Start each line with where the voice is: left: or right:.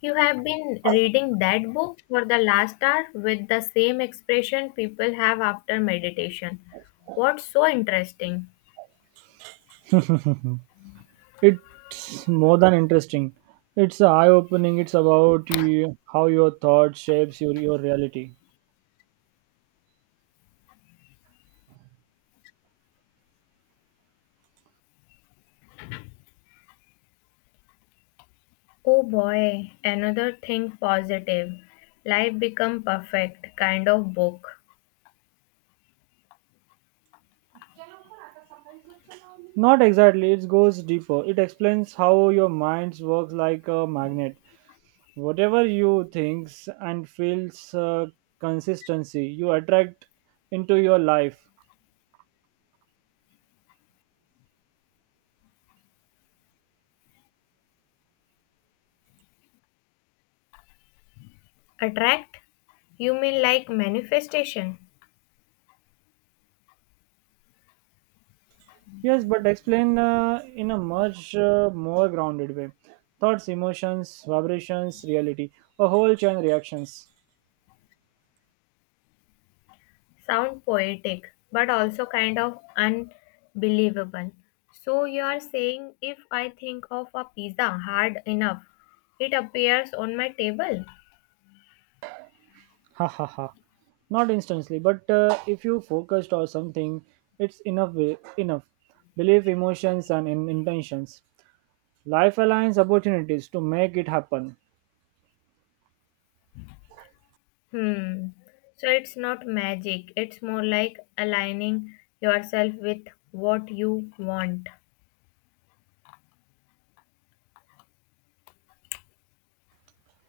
left: You have been reading that book for the last hour with the same expression people have after meditation. What's so interesting?
right: It's more than interesting. It's eye-opening. It's about you, how your thought shapes your reality.
left: Oh boy, another thing positive. Life become perfect kind of book.
right: Not exactly. It goes deeper. It explains how your mind works like a magnet. Whatever you thinks and feels consistency, you attract into your life.
left: Attract? You mean like manifestation?
right: Yes, but explain in a much more grounded way. Thoughts, emotions, vibrations, reality, a whole chain reactions.
left: Sound poetic, but also kind of unbelievable. So you are saying if I think of a pizza hard enough, it appears on my table?
right: Ha ha ha Not instantly but if you focused or something, it's enough believe emotions and in intentions, life aligns opportunities to make it happen.
left: Hmm. So it's not magic. It's more like aligning yourself with what you want.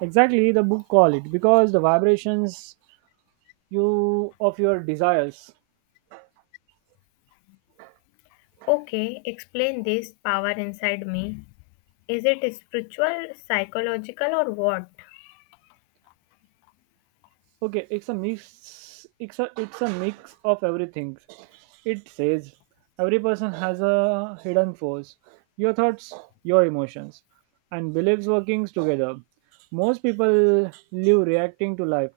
right: Exactly, the book call it because the vibrations you of your desires.
left: Okay, explain this power inside me. Is it spiritual, psychological, or what?
right: Okay, it's a mix. It's a mix of everything. It says every person has a hidden force. Your thoughts, your emotions, and beliefs working together. Most people live reacting to life,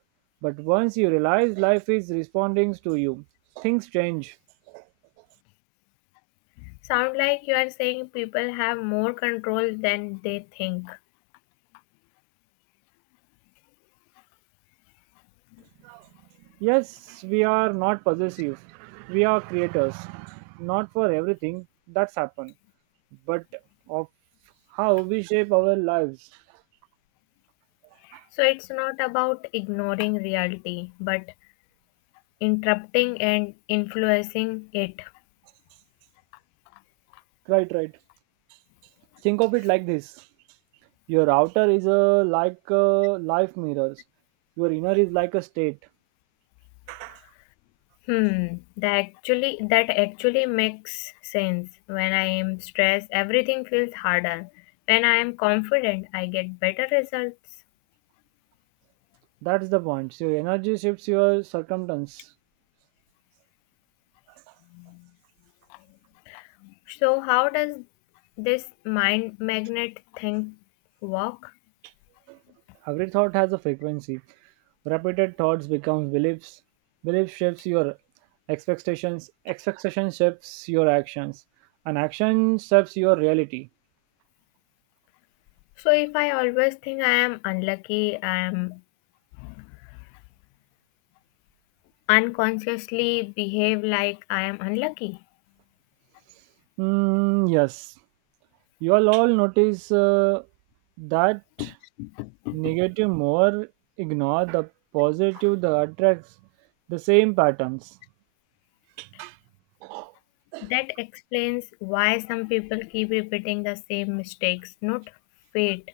right: but once you realize life is responding to you, things change.
left: Sound like you are saying people have more control than they think.
right: Yes, we are not possessive. We are creators, not for everything that's happened, but of how we shape our lives.
left: So it's not about ignoring reality, but interrupting and influencing it.
right: Right, right. Think of it like this, your outer is a, like a life mirrors, your inner is like a state.
left: Hmm, that actually makes sense. When I am stressed, everything feels harder. When I am confident, I get better results.
right: That's the point, so your energy shifts your circumstance.
left: So how does this mind magnet thing work?
right: Every thought has a frequency, repeated thoughts becomes beliefs, belief shapes your expectations, expectation shapes your actions, and action shapes your reality.
left: So if I always think I am unlucky, I am unconsciously behave like I am unlucky.
right: Mm, yes, you all notice that negative more, ignore the positive, the attracts the same patterns.
left: That explains why some people keep repeating the same mistakes. Not fate,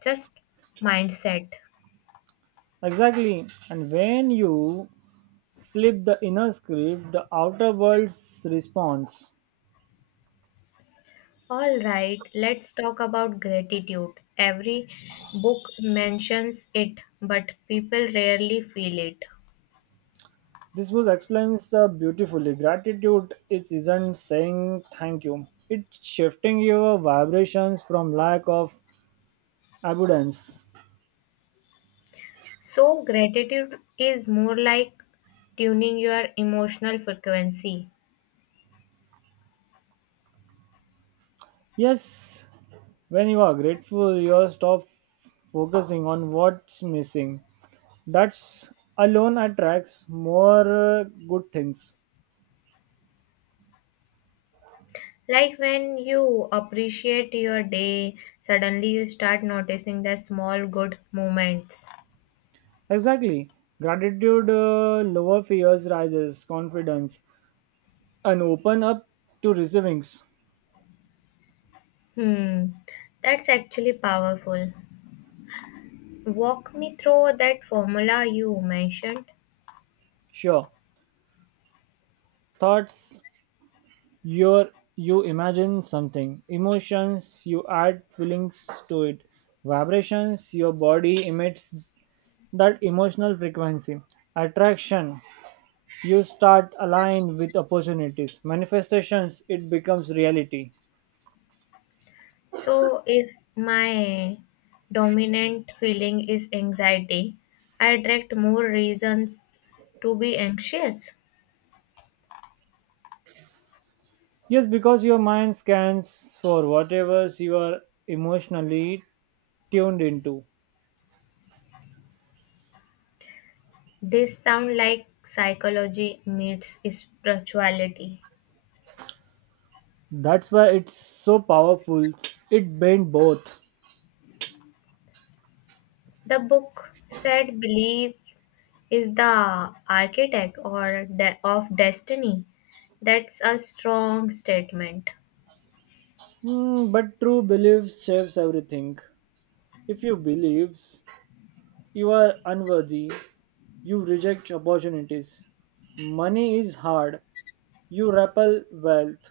left: just mindset.
right: Exactly. And when you flip the inner script, the outer world's response.
left: All right, let's talk about gratitude. Every book mentions it, but people rarely feel it.
right: This was explains beautifully. Gratitude it isn't saying thank you. It's shifting your vibrations from lack of abundance.
left: So, gratitude is more like tuning your emotional frequency.
right: Yes, when you are grateful, you stop focusing on what's missing. That's alone attracts more good things.
left: Like when you appreciate your day, suddenly you start noticing the small good moments.
right: Exactly. Gratitude lower fears, rises confidence, and open up to receivings.
left: Hmm, that's actually powerful. Walk me through that formula you mentioned.
right: Sure. Thoughts, your, you imagine something. Emotions, you add feelings to it. Vibrations, your body emits that emotional frequency. Attraction, you start align with opportunities. Manifestations, it becomes reality.
left: So, if my dominant feeling is anxiety, I attract more reasons to be anxious.
right: Yes, because your mind scans for whatever you are emotionally tuned into.
left: This sound like psychology meets spirituality.
right: That's why it's so powerful. It bends both.
left: The book said belief is the architect or of destiny. That's a strong statement,
right: Hmm, but true beliefs shapes everything. If you believe you are unworthy, you reject opportunities. Money is hard, you repel wealth.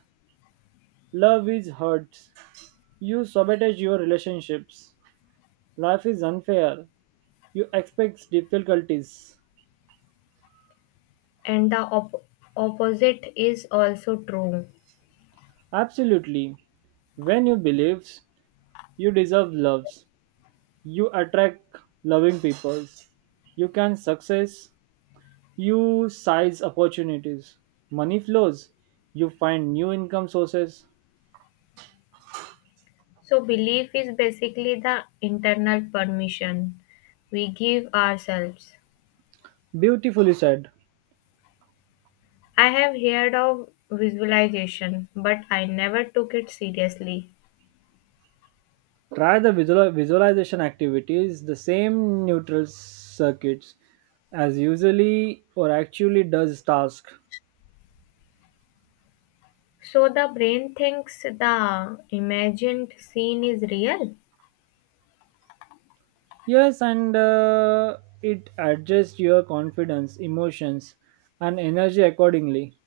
right: Love is hurt, you sabotage your relationships. Life is unfair, you expect difficulties.
left: and the opposite is also true.
right: Absolutely. When you believe you deserve loves, you attract loving people. You can success, you size opportunities. Money flows, you find new income sources.
left: So, belief is basically the internal permission we give ourselves.
right: Beautifully said.
left: I have heard of visualization, but I never took it seriously.
right: Try the visualization activities, the same neutral circuits as usually or actually does task.
left: So, the brain thinks the imagined scene is real.
right: Yes, and it adjusts your confidence, emotions, and energy accordingly.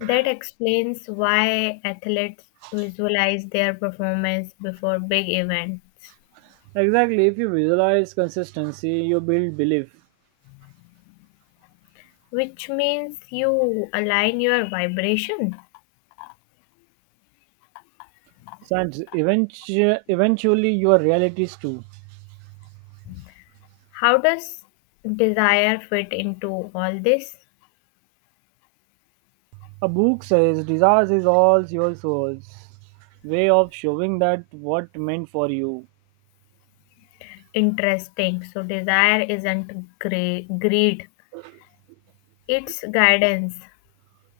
left: That explains why athletes visualize their performance before big events,
right: Exactly, if you visualize consistency, you build belief,
left: which means you align your vibration.
right: and eventually your realities too.
left: How does desire fit into all this?
right: A book says, desires is all your soul's way of showing that what meant for you.
left: Interesting. So desire isn't greed, it's guidance.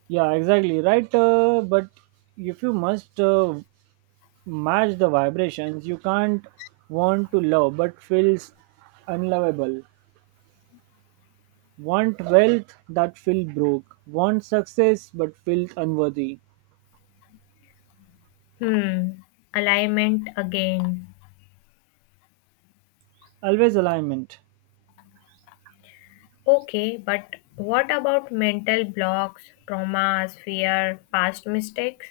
right: Yeah, exactly, right? But if you must match the vibrations, you can't want to love but feels unlovable. Want wealth that feel broke. Want success but feels unworthy.
left: Hmm. Alignment again.
right: Always alignment.
left: Okay, but what about mental blocks, traumas, fear, past mistakes?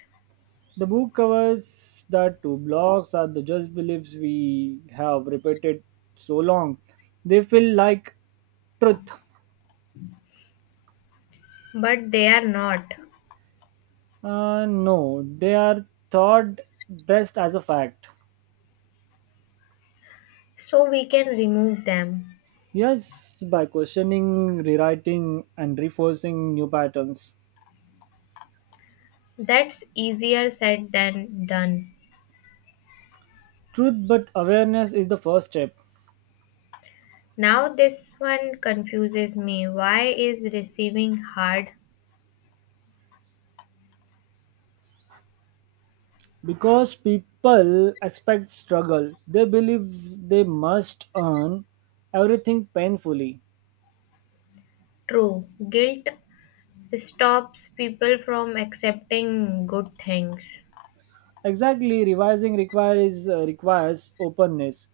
right: The book covers that two blocks are the just beliefs we have repeated so long. They feel like truth.
left: But they are not.
right: No, they are thought dressed as a fact.
left: So we can remove them.
right: Yes, by questioning, rewriting, and reinforcing new patterns.
left: That's easier said than done.
right: Truth but awareness is the first step.
left: Now this one confuses me. Why is receiving hard?
right: Because people expect struggle, they believe they must earn everything painfully.
left: True. Guilt stops people from accepting good things.
right: Exactly, revising requires requires openness,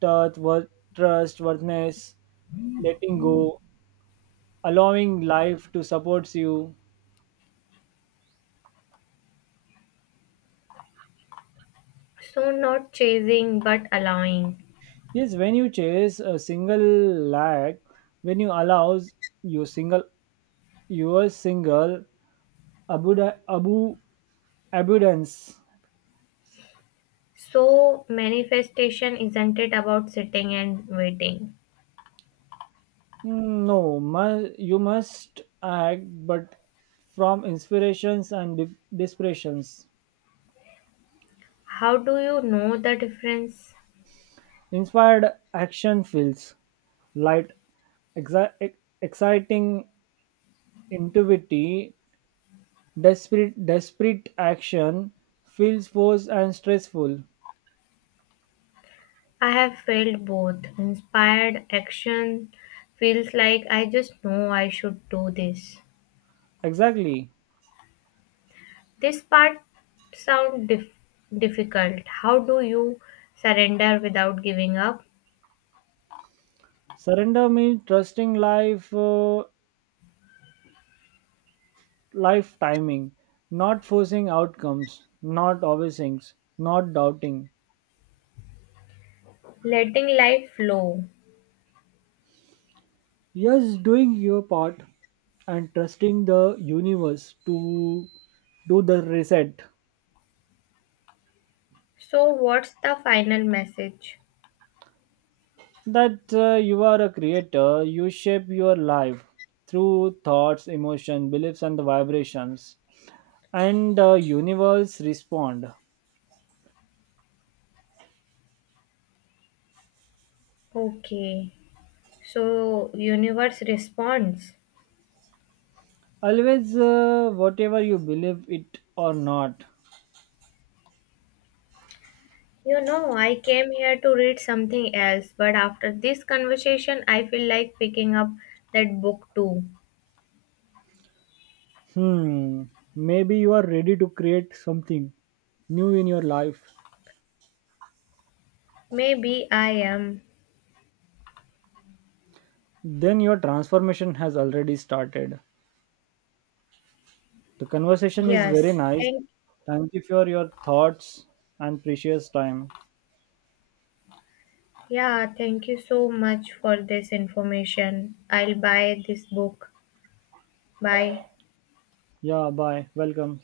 right: trust, worth, trustworthiness, letting go, allowing life to support you.
left: So not chasing but allowing.
right: Yes, when you chase a single lag, when you allows your single your single abuda, abu abundance.
left: So manifestation isn't it about sitting and waiting?
right: Mm, no, you must act, but from inspirations and desperations.
left: How do you know the difference?
right: Inspired action fills. Light, exciting intuitivity, desperate action feels forced and stressful.
left: I have felt both. Inspired action feels like I just know I should do this.
right: Exactly.
left: This part sounds difficult. How do you surrender without giving up?
right: Surrender means trusting life, life timing, not forcing outcomes, not obsessing, not doubting.
left: Letting life flow.
right: Yes, doing your part and trusting the universe to do the reset.
left: So what's the final message?
right: That you are a creator, you shape your life through thoughts, emotion, beliefs and vibrations, and universe respond.
left: Okay. So universe responds.
right: Always, whatever you believe it or not.
left: You know, I came here to read something else, but after this conversation I feel like picking up that book too.
right: Hmm, maybe you are ready to create something new in your life.
left: Maybe I am.
right: Then your transformation has already started. The conversation is very
left: Yes.
right: nice.
left: Thank
right: Thank you for your thoughts and precious time.
left: yeah, thank you so much for this information. I'll buy this book. Bye.
right: Yeah, bye. Welcome.